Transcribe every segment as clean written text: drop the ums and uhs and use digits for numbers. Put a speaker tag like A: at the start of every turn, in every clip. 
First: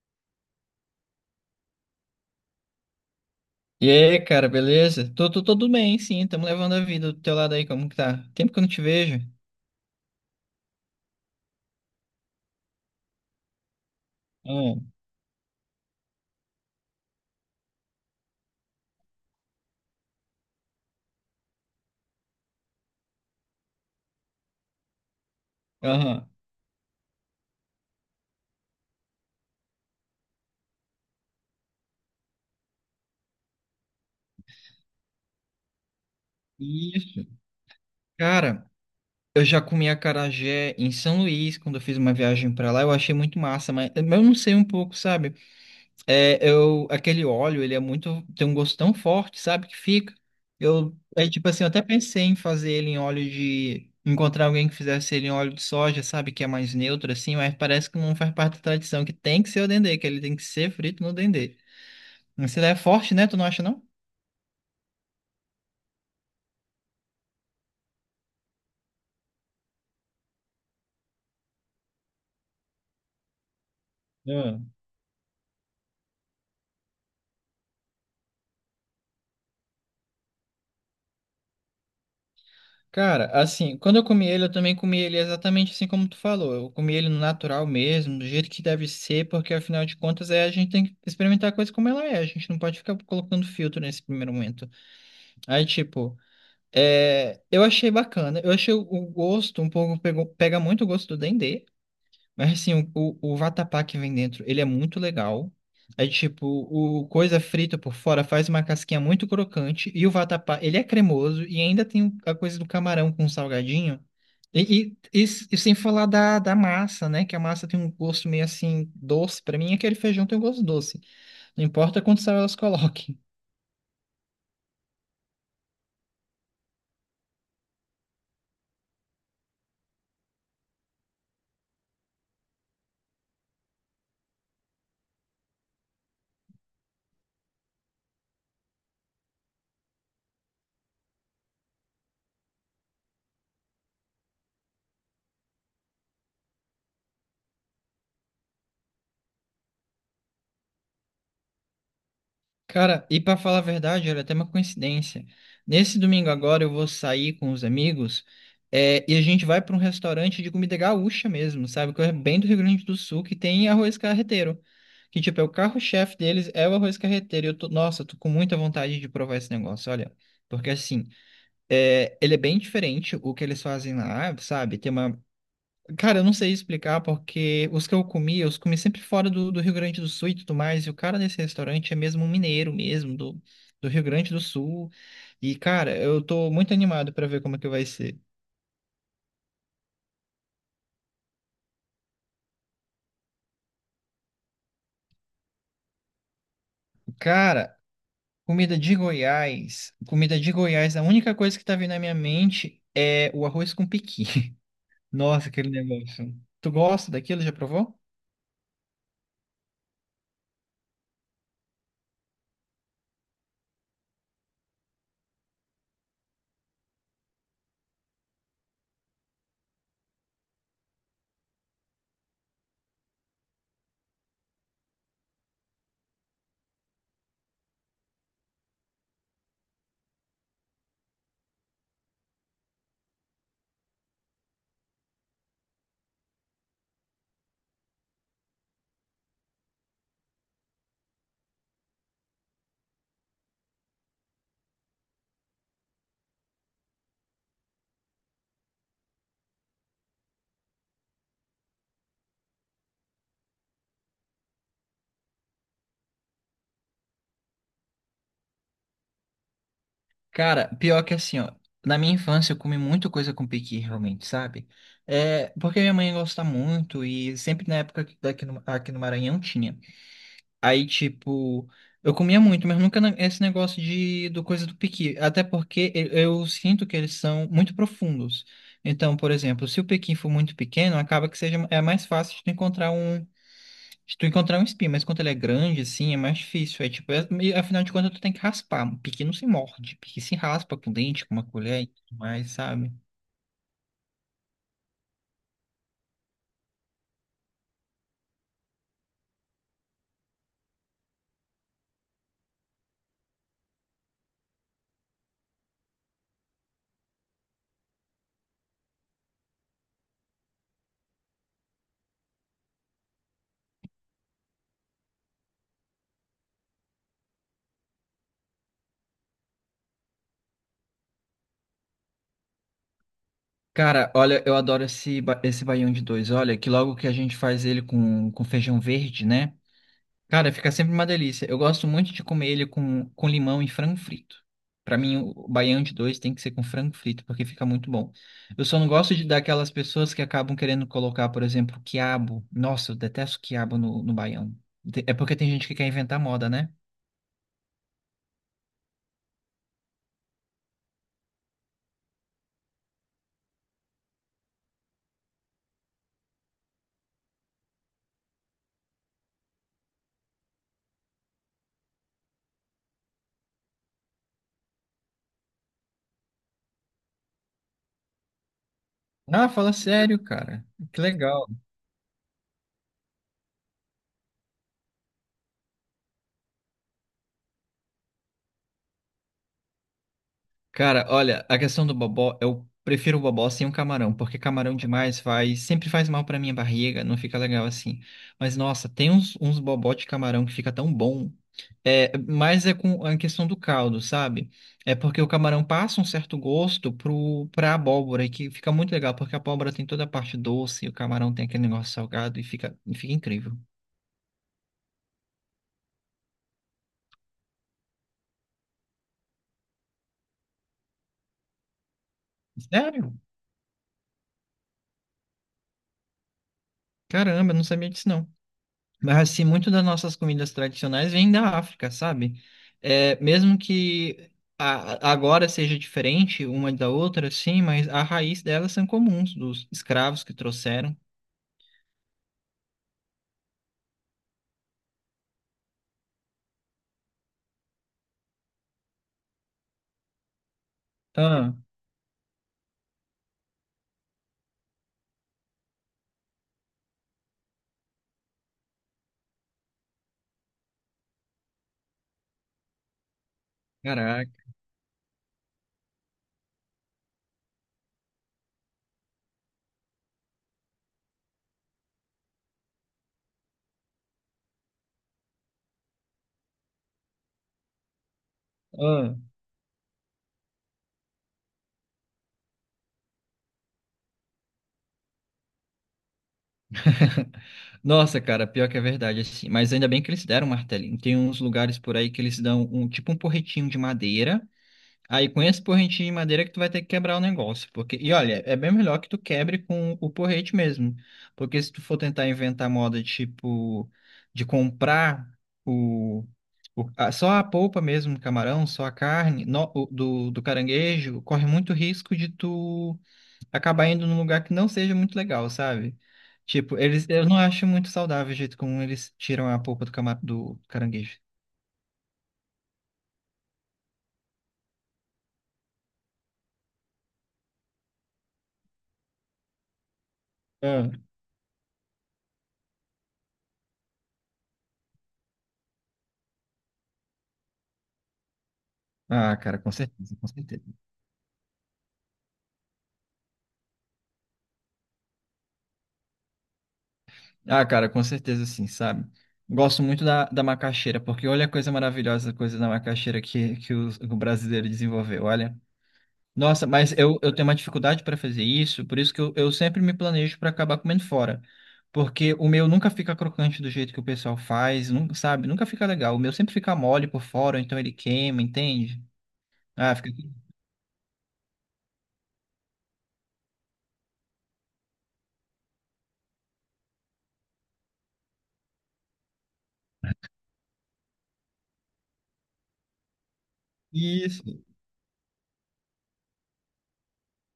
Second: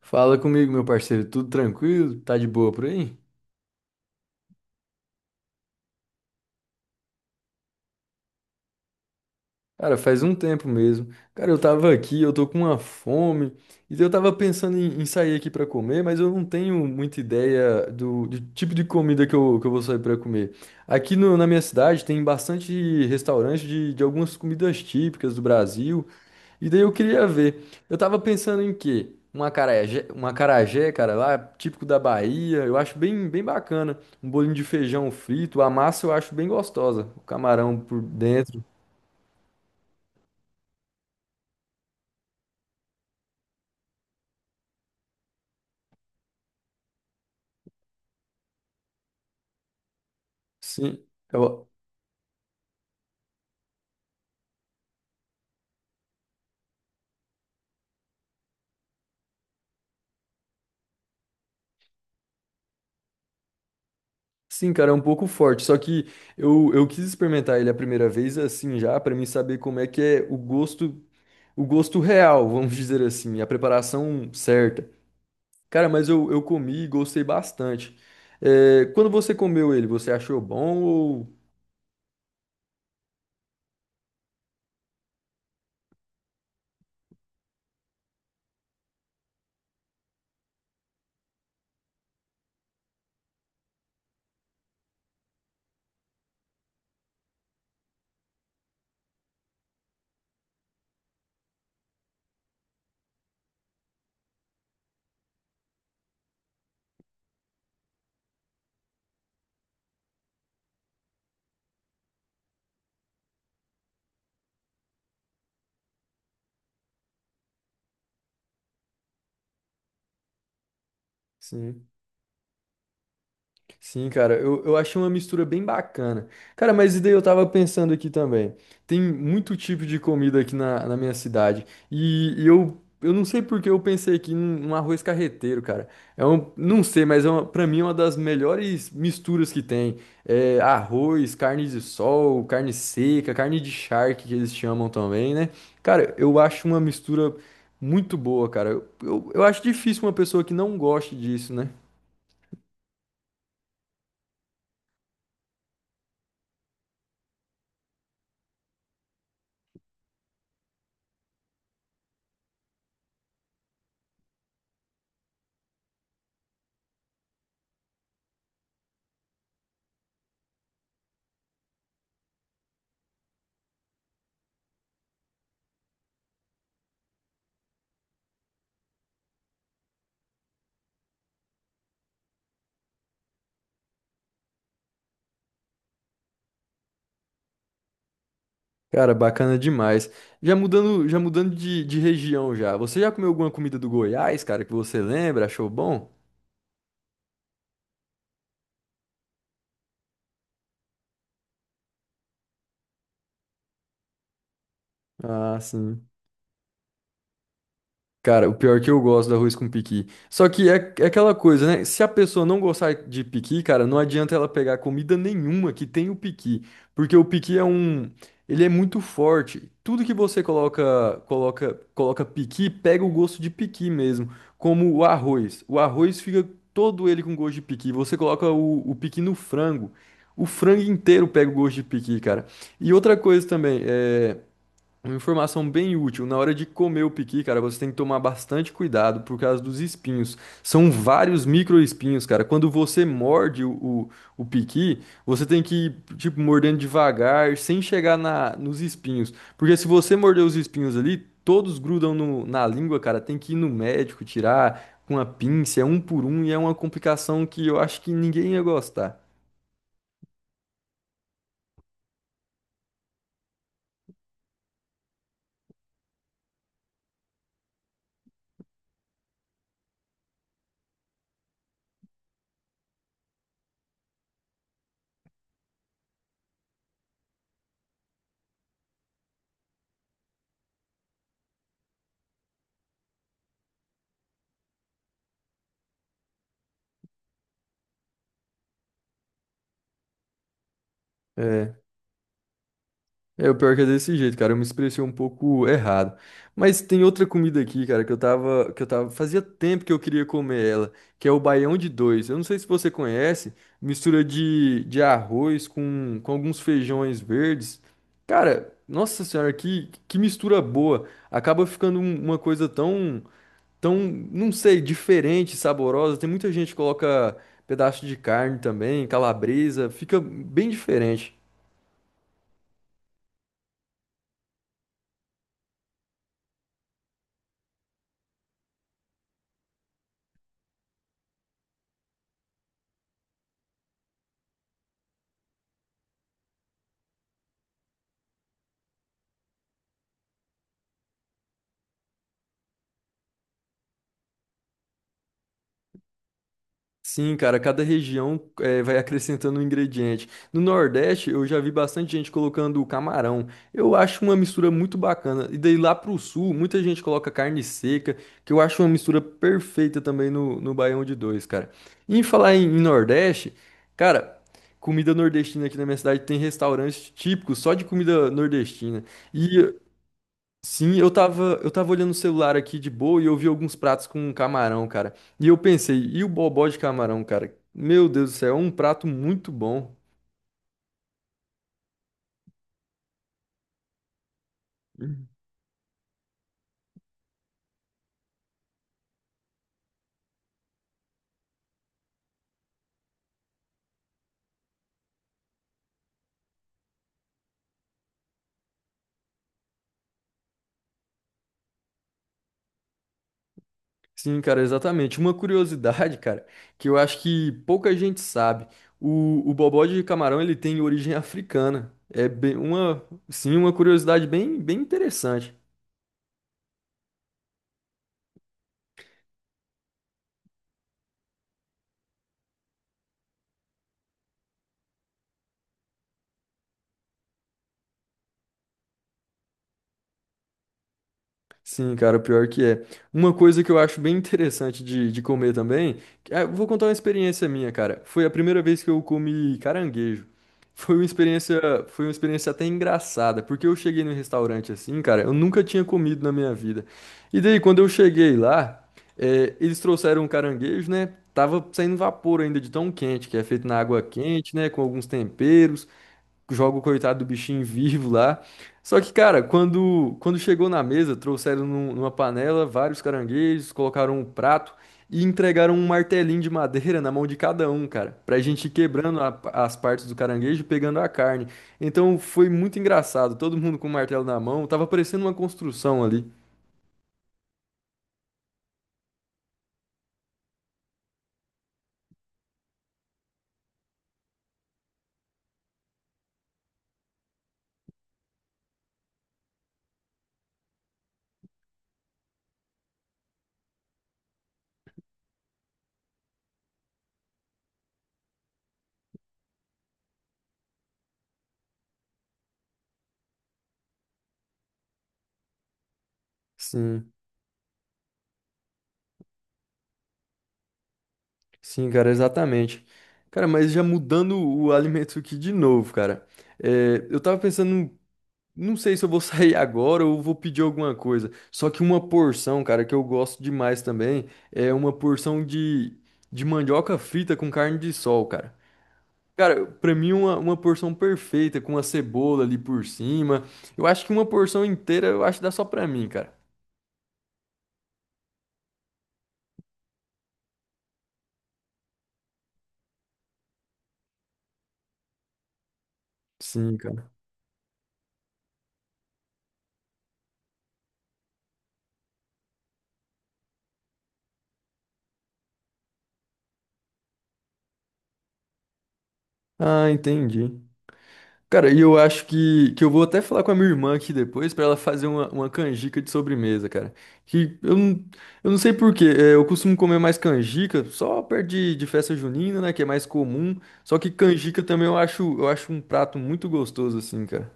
A: Fala comigo, meu parceiro, tudo tranquilo? Tá de boa por aí?
B: E aí, cara, beleza? Tô tudo bem, sim. Tamo levando a vida do teu lado aí, como que tá? Tempo que eu não te vejo.
A: Cara, faz um tempo mesmo. Cara, eu tava aqui, eu tô com uma fome, e eu tava pensando
B: Aham.
A: em sair aqui pra comer, mas eu não tenho muita ideia do tipo de comida que eu vou sair pra comer. Aqui no- na minha cidade tem bastante restaurante de algumas comidas típicas do Brasil.
B: Aham.
A: E daí eu queria ver. Eu tava pensando em quê? Um acarajé, cara, lá, típico da Bahia. Eu acho bem bacana. Um bolinho de feijão frito. A massa eu acho bem gostosa. O
B: Isso.
A: camarão por dentro.
B: Cara, eu já comi acarajé em São Luís, quando eu fiz uma viagem pra lá. Eu achei muito massa, mas eu não sei um pouco, sabe? É, eu, aquele óleo, ele é muito, tem um gosto tão forte, sabe, que fica. Eu,
A: Sim,
B: é tipo assim, eu
A: eu-
B: até pensei em fazer ele em óleo de, encontrar alguém que fizesse ele em óleo de soja, sabe, que é mais neutro assim, mas parece que não faz parte da tradição, que tem que ser o dendê, que ele tem que ser frito no dendê. Mas ele é forte, né? Tu não acha, não?
A: sim, cara, é um pouco forte. Só que eu quis experimentar ele a primeira vez assim já, pra mim saber como é que é o gosto real, vamos dizer assim, a preparação
B: Ah.
A: certa. Cara, mas eu comi e gostei bastante. É, quando você comeu ele, você achou bom ou.
B: Cara, assim, quando eu comi ele, eu também comi ele exatamente assim como tu falou. Eu comi ele no natural mesmo, do jeito que deve ser, porque afinal de contas é a gente tem que experimentar a coisa como ela é. A gente não pode ficar colocando filtro nesse primeiro momento. Aí, tipo, é, eu achei bacana. Eu achei o gosto um pouco, pega muito o gosto do Dendê. Mas, assim, o vatapá que vem dentro, ele é muito legal. Aí, tipo, o coisa frita por fora faz uma casquinha muito crocante. E o vatapá, ele é cremoso. E ainda tem a coisa do camarão com salgadinho. E, e, e e sem falar da massa, né? Que a massa tem um gosto meio assim, doce. Pra mim, aquele feijão tem um gosto doce. Não
A: Sim,
B: importa quantos sal elas coloquem.
A: sim, cara, eu achei uma mistura bem bacana. Cara, mas e daí eu tava pensando aqui também. Tem muito tipo de comida aqui na minha cidade. E eu não sei por que eu pensei aqui num arroz carreteiro, cara. É um, não sei, mas é uma, pra mim é uma das melhores misturas que tem. É arroz, carne de sol, carne seca, carne de charque que eles chamam também, né? Cara, eu acho uma mistura muito boa, cara. Eu acho difícil uma pessoa que não goste disso, né?
B: Cara, e pra falar a verdade, olha, até uma coincidência. Nesse domingo agora eu vou sair com os amigos, é, e a gente vai pra um restaurante de comida gaúcha mesmo, sabe? Que é bem do Rio Grande do Sul, que tem arroz carreteiro. Que, tipo, é o carro-chefe deles, é o arroz carreteiro. E eu tô, nossa, eu tô com muita vontade de provar esse negócio, olha. Porque, assim, é, ele é bem diferente o que eles fazem lá, sabe? Tem uma. Cara, eu não sei explicar porque os que eu comi, eu os comi sempre fora do Rio Grande do Sul e tudo mais. E o cara desse restaurante é mesmo um mineiro mesmo, do, do Rio Grande do Sul. E, cara, eu tô muito animado pra ver como é que vai ser.
A: Cara, bacana demais. Já mudando de região já. Você já comeu alguma comida do Goiás, cara, que você lembra? Achou bom?
B: Cara, comida de Goiás. Comida de Goiás, a única coisa que tá vindo na minha mente é o arroz com pequi. Nossa,
A: Ah,
B: aquele
A: sim.
B: negócio. Tu gosta daquilo? Já provou?
A: Cara, o pior é que eu gosto do arroz com piqui. Só que é, é aquela coisa, né? Se a pessoa não gostar de piqui, cara, não adianta ela pegar comida nenhuma que tem o piqui, porque o piqui é um, ele é muito forte. Tudo que você coloca, coloca piqui, pega o gosto de piqui mesmo, como o arroz. O arroz fica todo ele com gosto de piqui. Você coloca o piqui no frango, o frango inteiro pega o gosto de piqui, cara. E outra coisa também, é uma informação bem útil. Na hora de comer o piqui, cara, você tem que tomar bastante cuidado por causa dos espinhos. São vários microespinhos, cara. Quando você morde o piqui, você tem que ir, tipo, mordendo devagar, sem chegar na, nos espinhos. Porque se você morder os espinhos ali, todos grudam na língua, cara. Tem que ir no médico, tirar com a pinça, é um por um, e é uma complicação que eu acho que ninguém ia gostar.
B: Cara, pior que assim, ó, na minha infância eu comi muita coisa com piqui, realmente, sabe? É, porque minha mãe gosta muito e sempre na época daqui no, aqui no Maranhão tinha. Aí, tipo, eu comia muito, mas nunca na- esse negócio de do coisa do piqui. Até porque eu sinto que eles são muito profundos. Então, por exemplo, se o piqui for muito pequeno, acaba que seja é mais fácil de tu encontrar um se tu encontrar um espinho, mas quando ele é grande, assim, é mais difícil. É tipo, e afinal de contas, tu tem que raspar. Um Piqui não se morde, piqui se raspa com dente, com uma
A: É.
B: colher e tudo mais, sabe?
A: É, o pior que é desse jeito, cara. Eu me expressei um pouco errado. Mas tem outra comida aqui, cara, que eu tava, fazia tempo que eu queria comer ela, que é o baião de dois. Eu não sei se você conhece, mistura de arroz com alguns feijões verdes. Cara, nossa senhora, que mistura boa. Acaba ficando uma coisa tão, tão, não sei, diferente, saborosa. Tem muita gente que coloca pedaço de carne também, calabresa, fica bem diferente.
B: Cara, olha, eu adoro esse baião de dois. Olha, que logo que a gente faz ele com feijão verde, né? Cara, fica sempre uma delícia. Eu gosto muito de comer ele com limão e frango frito. Pra mim, o baião de dois tem que ser com frango frito, porque fica muito bom. Eu só não gosto de daquelas pessoas que acabam querendo colocar, por exemplo, quiabo. Nossa, eu detesto quiabo no baião. É porque tem gente que quer inventar moda, né?
A: Sim, cara, cada região vai acrescentando um ingrediente. No Nordeste, eu já vi bastante gente colocando o camarão. Eu acho uma mistura muito bacana. E daí lá pro Sul, muita gente coloca carne seca, que eu acho uma mistura perfeita também no Baião de Dois, cara. E em falar em Nordeste, cara, comida nordestina aqui na minha cidade tem restaurantes típicos só de comida nordestina.
B: Ah, fala
A: E
B: sério, cara.
A: sim,
B: Que
A: eu
B: legal.
A: tava, eu tava olhando o celular aqui de boa e eu vi alguns pratos com camarão, cara. E eu pensei, e o bobó de camarão, cara? Meu Deus do céu, é um prato muito bom.
B: Cara, olha, a questão do bobó, eu prefiro o bobó sem o camarão, porque camarão demais
A: Uhum.
B: sempre faz mal pra minha barriga, não fica legal assim. Mas nossa, tem uns bobó de camarão que fica tão bom. É, mas é com a questão do caldo, sabe? É porque o camarão passa um certo gosto pra abóbora, e que fica muito legal, porque a abóbora tem toda a parte doce, e o camarão tem aquele negócio salgado e e fica incrível.
A: Sim, cara, exatamente. Uma curiosidade, cara, que eu acho que pouca gente sabe. O bobó de camarão, ele tem origem africana. É bem, uma,
B: Sério?
A: sim, uma curiosidade bem interessante.
B: Caramba, eu não sabia disso não. Mas assim, muito das nossas comidas tradicionais vêm da África, sabe? É, mesmo que agora seja diferente uma da outra, sim, mas a raiz delas são comuns, dos escravos que trouxeram.
A: Sim, cara, pior que é. Uma coisa que eu acho bem interessante de comer também, eu vou contar uma experiência minha, cara. Foi a primeira vez que eu comi caranguejo. Foi uma
B: Ah,
A: experiência, foi uma experiência até engraçada, porque eu cheguei no restaurante assim, cara, eu nunca tinha comido na minha vida. E daí, quando eu cheguei lá, eles trouxeram um caranguejo, né? Tava saindo vapor ainda de tão quente, que é feito na água
B: caraca.
A: quente, né? Com alguns temperos joga o coitado do bichinho vivo lá. Só que, cara, quando chegou na mesa, trouxeram numa panela vários caranguejos, colocaram um prato e entregaram um martelinho de madeira na mão de cada um, cara, pra gente ir
B: Ah.
A: quebrando as partes do caranguejo e pegando a carne. Então foi muito engraçado, todo mundo com o martelo na mão, tava parecendo uma construção ali.
B: Nossa, cara, pior que é verdade, assim. Mas ainda bem que eles deram um martelinho. Tem uns lugares por aí que eles dão um tipo um porretinho de madeira. Aí com esse porrentinho de madeira que tu vai ter que quebrar o negócio, porque e olha, é bem melhor que tu quebre com o porrete mesmo, porque se tu for tentar inventar moda tipo de comprar o, só a polpa mesmo do camarão, só a carne do caranguejo, corre muito risco de tu acabar indo num lugar que não seja muito legal, sabe? Tipo, eles
A: Sim,
B: eu não acho muito saudável o jeito como eles tiram a polpa do caranguejo.
A: sim, cara, exatamente. Cara, mas já mudando o alimento aqui de novo, cara. É, eu tava pensando. Não sei se eu vou sair agora ou vou pedir
B: Ah.
A: alguma coisa. Só que uma porção, cara, que eu gosto demais também, é uma porção de mandioca frita com carne de sol, cara.
B: Ah, cara,
A: Cara,
B: com
A: pra mim
B: certeza, com
A: uma
B: certeza.
A: porção perfeita, com a cebola ali por cima. Eu acho que uma porção inteira, eu acho que dá só pra mim, cara.
B: Ah, cara, com certeza sim, sabe? Gosto muito da macaxeira, porque olha a coisa maravilhosa, a coisa da macaxeira que o brasileiro desenvolveu, olha. Nossa,
A: Sim,
B: mas
A: cara.
B: eu tenho uma dificuldade para fazer isso, por isso que eu sempre me planejo para acabar comendo fora. Porque o meu nunca fica crocante do jeito que o pessoal faz, nunca, sabe? Nunca fica legal. O meu sempre fica mole por fora, então ele queima, entende?
A: Ah,
B: Ah, fica.
A: entendi. Cara, e eu acho que eu vou até falar com a minha irmã aqui depois pra ela fazer uma canjica de sobremesa, cara. Que eu não sei por quê, é, eu costumo comer mais canjica só perto de festa junina, né, que é mais comum. Só que
B: Isso.
A: canjica também eu acho um prato muito gostoso assim, cara.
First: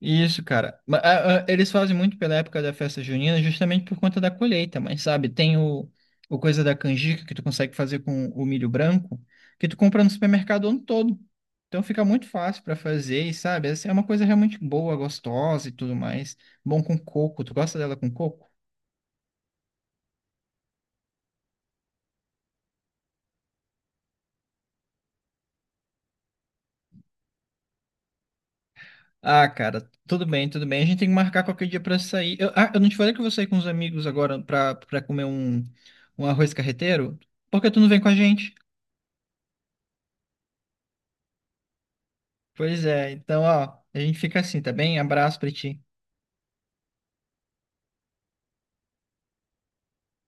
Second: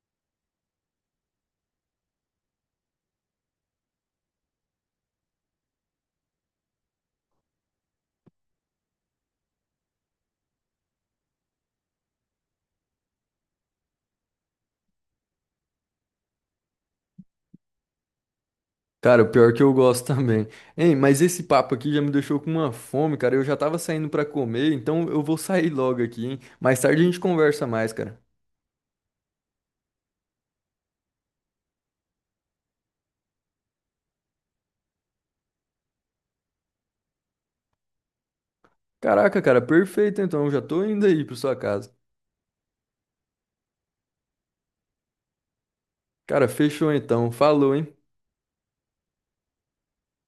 B: Isso, cara. Eles fazem muito pela época da festa junina, justamente por conta da colheita, mas sabe, tem o coisa da canjica que tu consegue fazer com o milho branco, que tu compra no supermercado o ano todo. Então fica muito fácil pra fazer, e sabe, essa é uma coisa realmente boa, gostosa e tudo mais. Bom com coco. Tu gosta dela com coco?
A: Cara, o pior que eu gosto também. Hein, mas esse papo aqui já me deixou com uma fome, cara. Eu já tava saindo pra comer, então eu vou sair logo aqui, hein? Mais tarde a gente conversa mais, cara.
B: Ah, cara, tudo bem, tudo bem. A gente tem que marcar qualquer dia pra sair. Eu, ah, eu não te falei que eu vou sair com os amigos agora pra comer um, um arroz carreteiro? Por que tu não vem com a gente?
A: Caraca, cara, perfeito então. Eu já tô indo aí pra sua casa.
B: Pois é, então, ó, a gente fica assim, tá bem? Abraço pra ti.
A: Cara, fechou então. Falou, hein?